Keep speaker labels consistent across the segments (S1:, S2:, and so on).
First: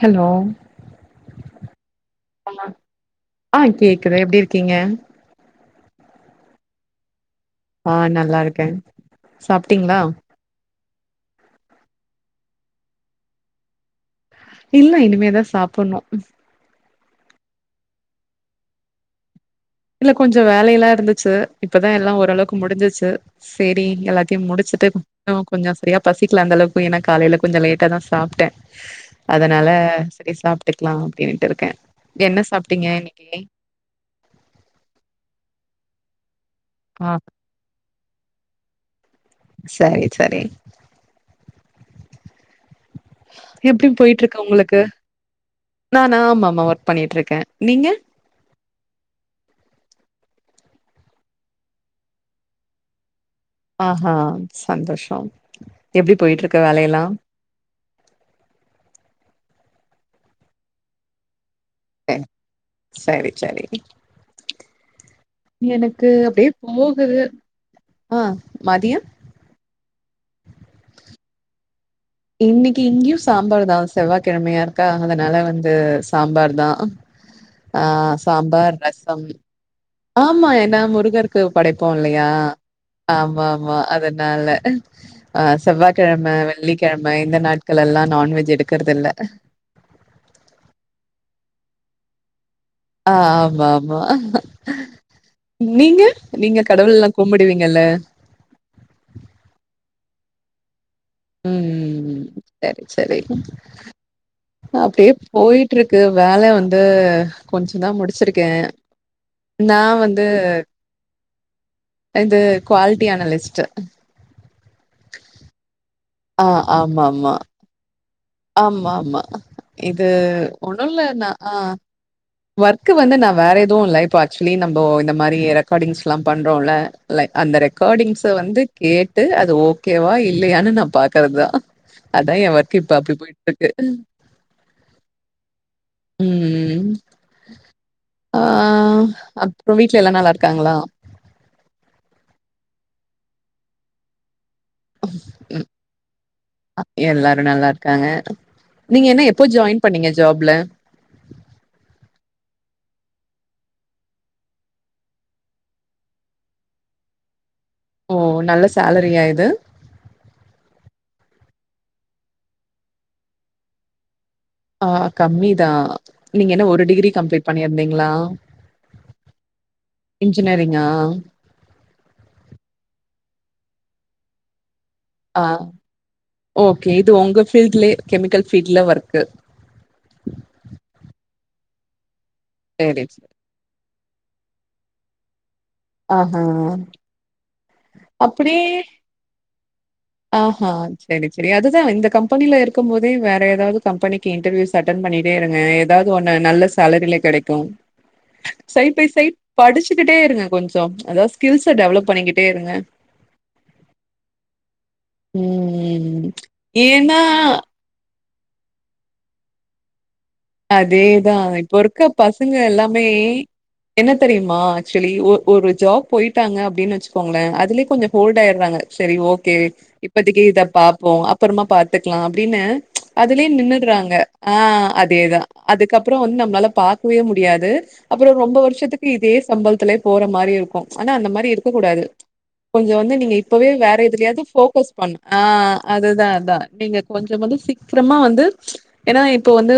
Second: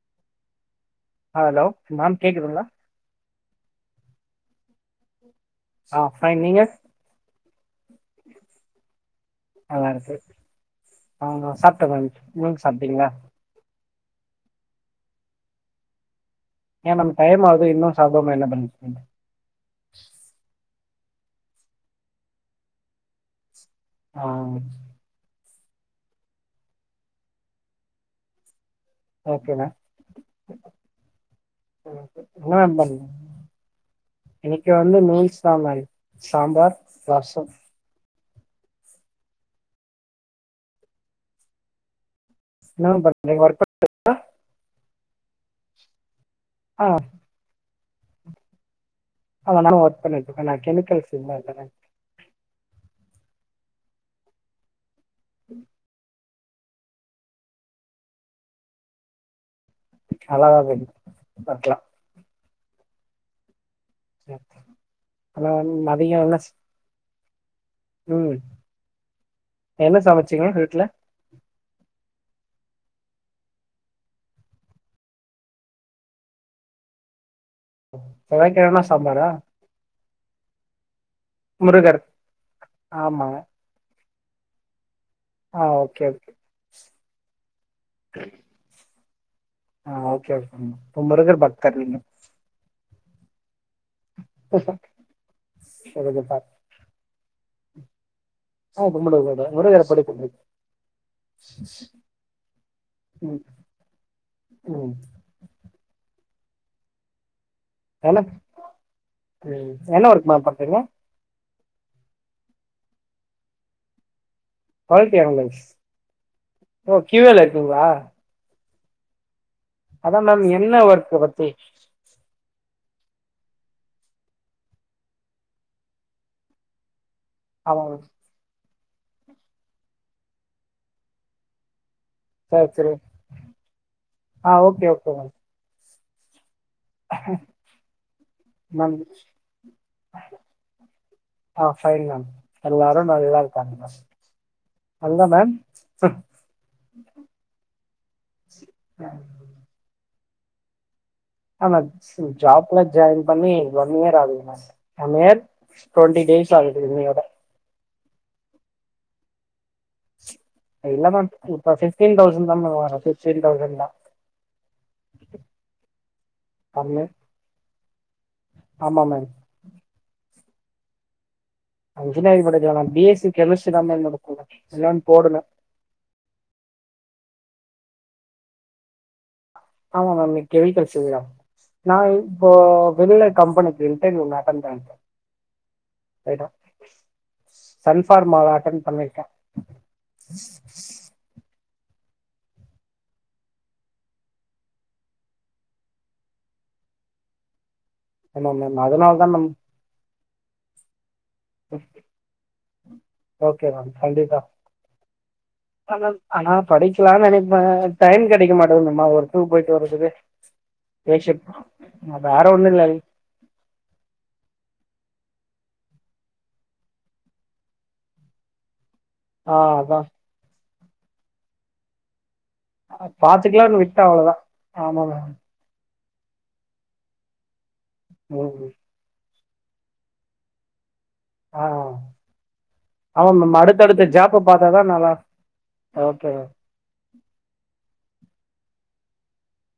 S1: Hello
S2: அ hello ma'am கேகு
S1: இப்ப மேம் ஆ கேக்குது எப்டி இருக்கீங்க
S2: ஆ பைன் நீங்க
S1: ஆ நல்லாருக்கே
S2: நல்லா
S1: சாப்டிங்ளா
S2: இருக்கு ஆ நா சாப்ட மேம் நீங்க சாப்டிங்ளா
S1: இல்ல இனிமேதா சாப்புண்ணு
S2: ஏ மேம் டைம்மாகுது இன்னு சாப்டாம என்ன பண்ணிட்ருக்கீங்க
S1: இல்ல கொஞ்சொ வேலை எல்லா இருந்துச்சு இப்பதா எல்லா ஓரளவுக்கு முடிஞ்சுச்சு செரி
S2: ஆ
S1: எல்லாத்தையு முடிச்சுட்டு நமக் கொஞ்சொ செரியா பசிக்ல அந்த அளவுக்கு ஏனா காலேல கொஞ்சோ லேட்டாதா சாப்ட்ட
S2: ஓகே
S1: அதனால
S2: மேம்
S1: செரி சாப்ட்டுக்லா அப்டின்னுட்டு இருக்கே என்ன சாப்ட்டீங்க இன்னக்கி
S2: இன்னக்கி வந்து மீல் சாலான் சாம்பார்
S1: ஆ
S2: ரசம்
S1: சரி சரி
S2: நம்பர்
S1: எப்டி போயிட்ருக்கு உங்களுக்கு நானா ஆமாமா
S2: ஆ
S1: ஒர்க் பண்ணிட்ருக்கே நீங்க
S2: அதனால ஒர்க் பண்ணிட்ருக்கே நா கெமிக்கல்ஸ் உள்ள இருக்கேங்க
S1: ஆஹா சந்தோஷோ எப்டி போயிட்ருக்கு வேலையெல்லா
S2: நல்லாதா போது ஒர்க்லா
S1: எ சரி செரி
S2: ம்
S1: எனக்கு அப்டியே போகுது ஆ
S2: ம்
S1: மதியம்
S2: என்ன சமச்சிங்க வீட்ல
S1: இன்னிக்கி இங்கயு சாம்பார்தா செவ்வாக்கிழமையா இருக்கா அதனால வந்து சாம்பார்தா ஆ சாம்பார்
S2: செவ்வாய்க்கிழமனா
S1: ரசம்
S2: சாம்பாரா
S1: ஆமா ஏனா முருகருக்கு படைப்போ
S2: முருகர்
S1: இல்லையா
S2: ஆமாங்க
S1: ஆமா ஆமா அத னால ஆ செவ்வாய்க்கிழம வெள்ளிக்கிழமை இந்த நாட்கள் எல்லா நான்வெஜ் எடுக்கறதுல்ல
S2: ஆ ஓகே ஓகே முருகர் பக்தர் நீங்க
S1: ஆ ஆமா ஆமா நீங்க
S2: முருகர் பக்தர்.
S1: நீங்க கடவுள்லா கும்புடுவீங்கல்ல
S2: ஆ கும்புடுவே மேடோ முருகர படைப்போ
S1: ம் ம் ம் செரி செரி
S2: ம் ம்
S1: அப்டியே போயிட்ருக்கு வேல வந்து கொஞ்ச தா
S2: என்ன
S1: முடிச்சிருக்கே
S2: ம்
S1: நா
S2: என்ன
S1: வந்து
S2: ஒர்க் மேம் பண்றீங்க
S1: இது குவாலிட்டி அனலிஸ்ட்
S2: குவாலிட்டி அனலைஸ்
S1: ஆ
S2: ஓ கியூ ஏ ல இருக்கீங்களா
S1: ஆமா ஆமா இது
S2: அதான் மேம் என்ன
S1: ஒன்னு இல்ல
S2: ஒர்க்
S1: நா
S2: பத்தி
S1: ஆ ஒர்க் வந்து நா வேற எதுவோ இல்ல இப்போ ஆக்சுவலி நம்மோ இந்த மாரி ரெக்கார்டிங்ஸ்லா பண்றோல லை அந்த
S2: ஆமாம்
S1: ரெக்கார்டிங்ஸ வந்து கேட்டு அது ஓகேவா இல்லையானு நா பாக்கறதுதா அதா எ
S2: சரி
S1: ஒர்க்கு
S2: சரி
S1: இப்ப அப்டி போயிட்டு இருக்கு
S2: ஆ ஓகே ஓகே மேம்
S1: ம் ஆ
S2: மேம்
S1: அப்புறோ வீட்ல எல்லா நல்லா இருக்காங்களா
S2: ஆ ஃபைன் மேம் எல்லாரும் நல்ல இருக்காங்க மேம் அதுதான் மேம்
S1: ம் எல்லாரும் நல்ல இருக்காங்க நீங்க என்ன எப் ப்ப ஜாயின் பண்ணீங்க ஜாப்ல
S2: ஆமா ஜாப்ல ஜாயின் பண்ணி ஒன் இயர் ஆகுது ma'am one year twenty days ஆகுது இன்னையோட
S1: ஓ நல்ல சேலரியா இது
S2: இல்ல மேம் இப்ப பிப்டீன் தௌசண்ட் தான் மேம் வரும் பிப்டீன் தௌசண்ட் தான்
S1: ஆ கம்மிதான் நீங்க என்ன ஒரு
S2: கம்மி
S1: டிகிரி கம்ளீட் பண்ணியிருந்தீங்களா
S2: ஆமாங்க
S1: இன்ஜினியரிங்கா
S2: இஞ்சினியரிங் போட்டாச்சு மேம் ஆன பி எஸ் சி கெமிஸ்ட்ரி தான் மேம் வரும் எதோ ஒன்னு போடு
S1: ஆ ஓகே இது உங்க பீல்டிலே கெமிக்கல் ஃபீல்டுல ஒர்க்
S2: ஆமா மேம் கெமிக்கல் பீல்டு தான் நான் இப்போ
S1: சரி, சரி.
S2: விமிலர் கம்பெனி இன்டெர்வியூ ஒன்னு அட்டென் பண்ணி இருக்கேன்
S1: ஆ ஆ
S2: சன்பார்மால அட்டன் பண்ணிருக்கே
S1: ஆ ஆ செரி செரி அதுதா இந்த கம்பெனில இருக்கும் போதே வேற ஏதாவது கம்பெனிக்கு இன்டர்வியூஸ் அட்டன் பண்ணி இரு இப்டியே இருங்க ஏதாது ஒன்னு நல்ல சேலரியில கெடைக்கோ
S2: ஆமா மேம்
S1: சைடு பை
S2: அதனால தான்
S1: சைடு
S2: மேம்
S1: படிச்சுக்கிட்டே இருங்க கொஞ்சம் அதாவது ஸ்கில்ஸ டெவலப் பண்ணிக்கிட்டே இருங்க
S2: ஓகே மேம் கண்டிப்பா
S1: ம்.
S2: ஆனா
S1: ஏன்னா
S2: படிக்கலாம் நெனைப்பேன் டைம் கெடைக்க மாட்டேங்கிதும்மா ஒர்க்க்கு போயிட்டு வர்றதுக்கே
S1: அதேதான் இப்போ இருக்க பசங்க
S2: ஒன்றும் இல்லை
S1: எல்லாமே என்ன தெரியுமா ஆக்சுவலி ஒரு ஜாப் போயிட்டாங்க அப்டின் வச்சுக்கோங்களன் அதுலே கொஞ்சம் ஹோல்டு ஆயிடுறாங்க சரி
S2: ஆ
S1: ஓகே
S2: அதான்
S1: இப்பதைக்கு இத பாப்போம் அப்பறமா பாத்துக்கலாம் அப்டின்னு அதுலயே
S2: பாத்துக்கலாம்னு விட்டேன்
S1: நின்னிடுறாங்க
S2: அவ்வளோதான்
S1: ஆ
S2: ஆமா மேம்
S1: அதுக்கப்பறம் வந்து நம்மளால பாக்கவே முடியாது அப்பறம் ரொம்ப
S2: ம்
S1: வருஷத்துக்கு இதே சம்பளத்துலயே போற மாறி இருக்கும் ஆனா அந்த மாறி
S2: ஆ
S1: இருக்க கூடாது கொஞ்சம் வந்து
S2: ஆமா
S1: நீங்க
S2: மேம்
S1: இப்பவே வேற
S2: அடுத்தடுத்த ஜாப்ப
S1: எதுலயாவது
S2: பாத்தாதா
S1: போக்கஸ்
S2: நல்லா
S1: பண்ணு ஆ
S2: ஓகே
S1: அதுதான்
S2: மேம்
S1: அதான் நீங்க கொஞ்சம் வந்து சீக்கிரமா வந்து ஏன்னா இப்ப வந் து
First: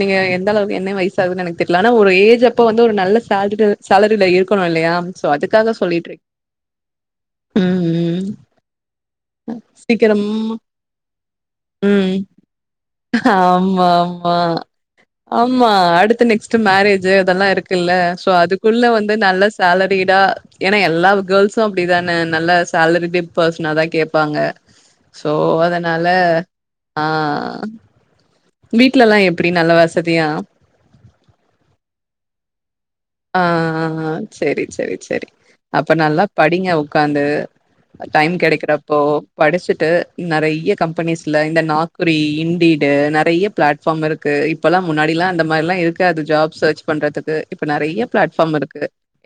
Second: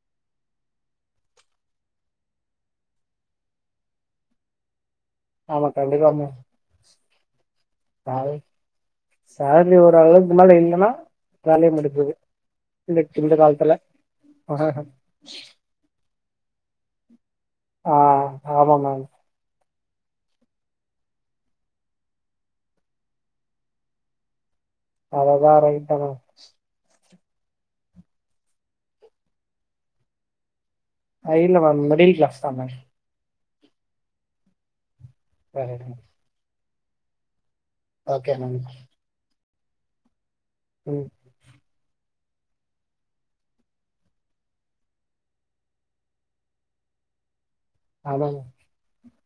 S1: நீங்க எந்த அளவுக்கு என்ன வயசு ஆகுதுன்னு எனக்கு தெரில ஆன ஒரு ஏஜ் அப்ப வந்து ஒரு நல்ல சேலரி சேலரில இருக்கணும் இல்லையா சோ அதுக்காக சொல்லிட்டு இருக்
S2: பாய் சாலரி ஒரு
S1: சீக்கிரம்
S2: அளவுக்கு மேல இல்லைன்னா வேலைய
S1: ம்.
S2: [unintelligible] இந்த இந்த காலத்துல
S1: ஆமா ஆமா ஆமா அடுத்து நெக்ஸ்ட் மேரேஜ் அதெல்லாம் இருக்கு இல்ல
S2: ஆ
S1: சோ
S2: ஆமா
S1: அதுக்குள்ள
S2: மேம்
S1: வந்து நல்ல சேலரிடா ஏன்னா எல்லா கேர்ள்ஸம் அப்படிதானே நல்ல சேலரி பெர்சன தான் கேப்பாங்க சோ
S2: அததா ரைட் தா
S1: அதனால
S2: மேம்
S1: ஆ வீட்ல எல்லாம் எப்படி நல்ல வசதியா
S2: high level ma'am middle class தான் மேம்
S1: ஆ சரி சரி சரி
S2: வேற
S1: அப்ப
S2: எதுவு
S1: நல்லா படிங்க உக்காந்து
S2: ஓகே
S1: டைம்
S2: மேம்
S1: கிடைக்கிறப்போ படிச்சுட்டு நிறைய
S2: ம்
S1: கம்பெனிஸ் இந்த நாக்குறி இண்டீடு நிறைய பிளாட்ஃபார்ம் இருக்கு இப்பல்லாம் முன்னாடி எல்லாம் அந்த மாதிரிலாம் இருக்க காது ஜாப் சேர்ச் பண்றதுக்கு நெறைய
S2: அதா மேம்
S1: பிளாட்ஃபார்ம் இருக்கு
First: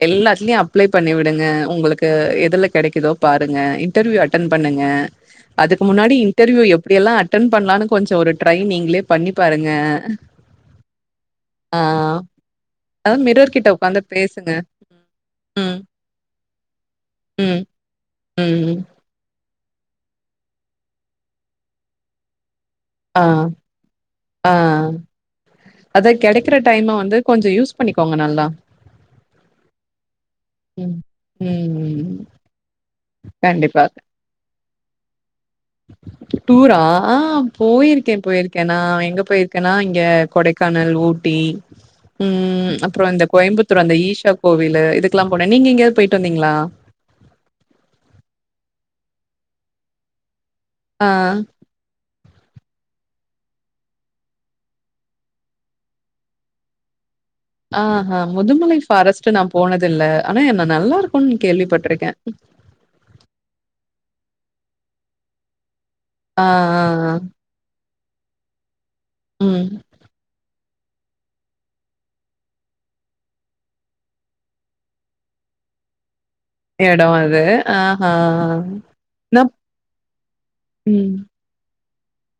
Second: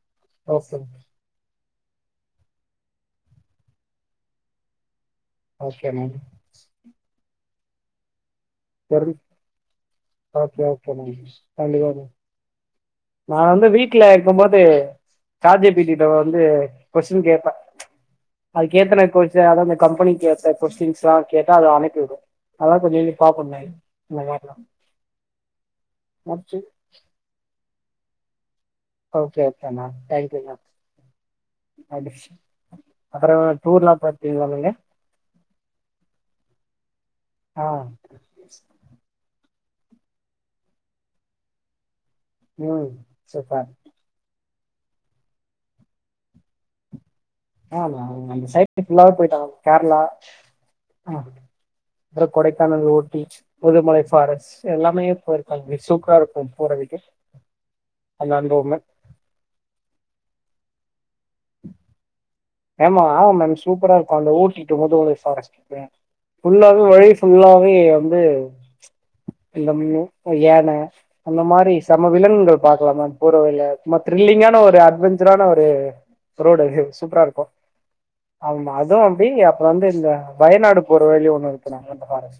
S1: எல்லாத்தலயும்
S2: ஓகே
S1: அப்ளை பண்ணி விடுங்க உங்களுக்கு எதுல கிடைக்குதோ பாருங்க இன்டர்வியூ அட்டென்ட் பண்ணுங்க அதுக்கு
S2: ஓகே மேம்
S1: முன்னாடி இடர்யூ எப்படி எல்லா அட்டன் பண்ணலாம்னு கொஞ்சம் ஒரு ட்ரை நீங்களே
S2: தெரி
S1: பண்ணி பாருங்க
S2: ஓகே ஓகே மேம்
S1: ஆ
S2: கண்டிப்பா மேம்
S1: அத மிரர்கிட்ட உட்காந்து பேசுங்க
S2: சாஜ
S1: ம்
S2: பீட்டில வந்து கொஸின் கேபே
S1: ம்
S2: அது
S1: ம்
S2: கேத்தன அத கம்பெனி கேத்த கோஸ்டின்ஸ் கேட்டா அது அனுப்பிவிடும் அதன கொஞ்ச
S1: ஆ
S2: பாப்பண்ணே இந்த
S1: ஆ
S2: மாரிலா
S1: அதது கிடைக்கிற
S2: முடிச்சு
S1: டைம வந்து கொஞ்ச யூஸ் பண்ணிக்கோங்க நல்லா
S2: okay okay ma'am thank you ma'am
S1: ம்
S2: அது
S1: ம்
S2: அப்பறம் டூர்
S1: கண்டிப்பா
S2: எல்லா பாத்தி சொல்லுங்க
S1: டூரா ஆ
S2: ஆ
S1: போயிருக்கே போயிருக் கேன்னா எங்க போயிருக்கேன்னா இங்க கொடைக்கானல் ஊட்டி உம்
S2: ம்
S1: அப்புறம் இந்த
S2: சூப்பர்
S1: கோயம்புத்தூர் அந்த ஈஷா கோவில் இதுக்கெல்லா போனே நீங்க எங்கேயாவது போயிட்டு வந்தீங்களா
S2: ஆமா அந்த சைட் ஃபுல்லா வே போயிட்டா கேரளா
S1: ஆ
S2: அப்பறம் கொடைக்கானல் ஊட்டி முதுமலை ஃஃபாரஸ்ட் எல்லாமே போயிருக்காங்க சூப்பரா இருக்கும் போறதுக்கு
S1: ஆ அ
S2: அந்த அனுபவமே
S1: முதுமலை ஃபாரஸ்ட் நா போனது இல் ஆனா என்ன நல்லா இருக்கும்ன்னு கேள்விப்பட்ருக்கே
S2: ஆமா ஆமா மேம் சூப்பரா இருக்கும் அந்த ஊட்டிட் டூ முதுமலை ஃபாரஸ்ட்
S1: ஆ
S2: ஃபுல்லாவே
S1: ஆ
S2: வழி
S1: ஆ
S2: ஃபுல்லாவே வந்து
S1: ம்
S2: இந்த யான அந்த மாறி சம விலங்குகள் பாக்கலாம் மேம் போற வழியில சும்மா த்ரில்லிங்கான ஒரு அட்வெஞ்சரான ஒரு [unintelligible] சூப்பரா இருக்கும்
S1: ரே ஆ அ
S2: ஆமா அதுவும் அப்படி அப்புறம் வந்து இந்த வயநாடு போற
S1: ம்
S2: வழில ஒண்ணு இருக்கு நா அந்த பக்க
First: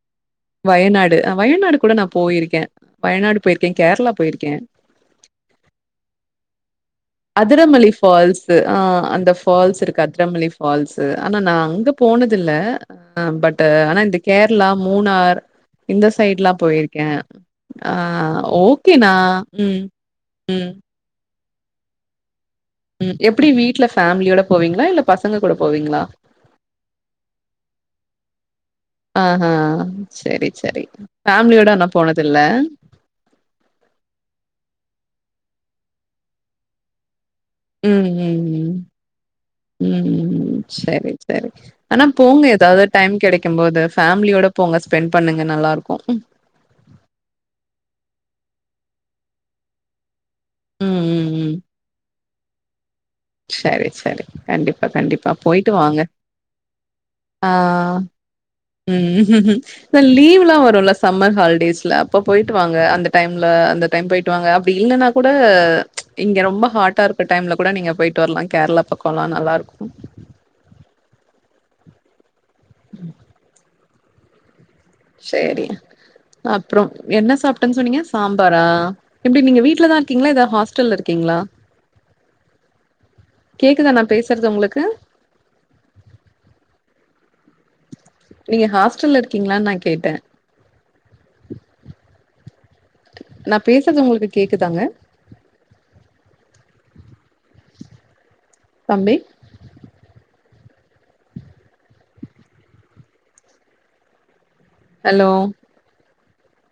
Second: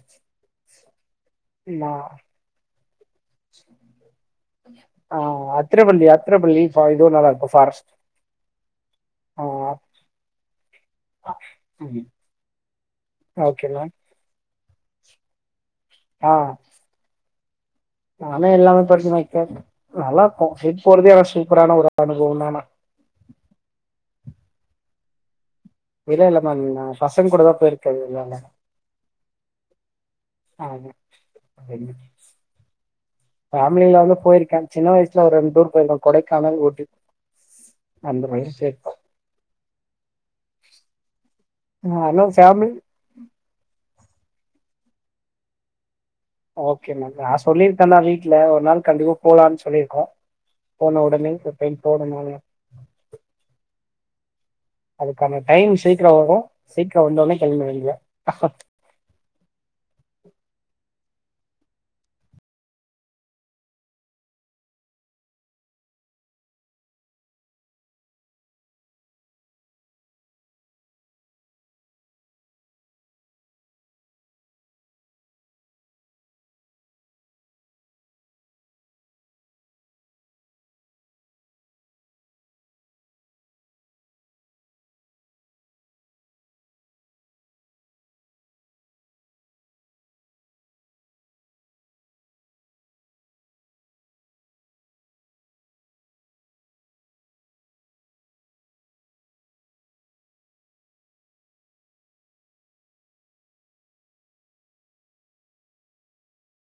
S1: வயநாடு வயநாடு கூட நா போயிருக்கே வயநாடு போயிருக்கே கேரளா போயிருக்கே
S2: ஆ அத்தர பல்லி அத்தர பல்லி ஆ இதுவு நல்ல
S1: அதிரமல்லி ஃபால்ஸ் ஆ அந்த
S2: ஆ
S1: ஃபால்ஸ் இருக்கு அதிரமல்லி ஃபால்ஸ் ஆனா நா அங்க போனது இல் பட்
S2: ஓகே மேம்
S1: ஆனா இந்த கேரளா மூனார் இந்த சைடு எல்லா போயிருக்கே
S2: நானே எல்லாமே படிச்ச வைக்கே
S1: ம்,
S2: நல்லா இருக்கும்
S1: ம்,
S2: ட்ரிப் போறதே சூப்பரான ஒரு அனுபவம் தான
S1: ம் எப்படி வீட்டல பேமிலியோட போவீங்களா இல்ல பசங்க கூட போவீங்களா
S2: இல இல்ல மேம் நா பசங்க கூட தா போயிருக்க எல்லாலா
S1: ஆ சரி சரி ஃபமிலியோட ஆனா போனது இல்ல
S2: ஃபேமிலி இல்லாம போயிருக்கே சின்ன வயசல ஒரு ரெண்டு டூர் போயிருக்கம் கொடைக்கானல் ஊட்டி
S1: ம்
S2: அந்த
S1: ம்
S2: மாரி
S1: ம்
S2: போயிருக்கோ
S1: ம் சரி சரி ஆனா போங்க ஏதாவது டைம் கிடைக்கும் போது ஃபேமிலியோட போங்க ஸ்பெண்ட் பண்ணுங்க நல்லா இருக்கும்
S2: ஓகே மேம் நா சொல்லிருக்கே தா வீட்டுல ஒரு நாள் கண்டிப்பா போலாம்னு சொல்லிருக்கோம்
S1: ம்
S2: போன
S1: ம்
S2: உடனே
S1: ம் ம்
S2: பிளேன் போடணு ஆனா
S1: சரி சரி கண்டிப்பா கண்டிப்பா
S2: அதுக்கான
S1: போயிட்டு
S2: டைம்
S1: வாங்க
S2: சீக்கிரம் வரும் சீக்கிரம் வந்தோனே
S1: ஆ
S2: கிள்ம்ப வேண்டிதா ஆ
S1: ம் லீவ் எல்லா வரும்ல சம்மர் ஹாலிடேஸ்ல அப்ப போயிட்டு வாங்க அந்த டைம்ல அந்த டைம் போயிட்டு வாங்க அப்படி இல்லன்னா கூட இங்க ரொம்ப ஹாட்டா இருக்க டைம்ல கூட நீங்க போயிட்டு வரலாம் கேரளா பக்கம் போனா நல்லாருக்கும் சரி அப்புறம் என்ன சாப்பிட்டன் சொன்னீங்க சாம்பாரா எப்படி நீங்க வீட்லதா இருக்கீங்களா ஏதாவது ஹாஸ்டல்ல இருக்கீங்களா கேக்குதா நா பேசுறது உங்களுக்கு நீங்க ஹாஸ்டல்ல இருக்கீங்களா நா கேட்டே நா பேசுறது உங்களுக்கு கேக்குதாங்க தம்பி ஹலோ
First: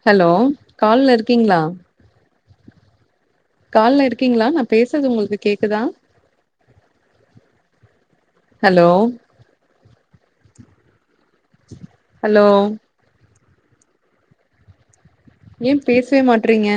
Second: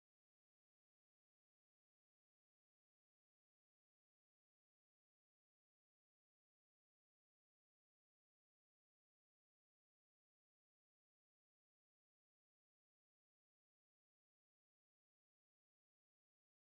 S1: ஹலோ கால்ல இருக்கீங்களா கால்ல இருக்கீங்களா நா பேசுறது உங்களுக்கு கேக்குதா ஹலோ ஹலோ ஏ பேசவே மாட்றீங்க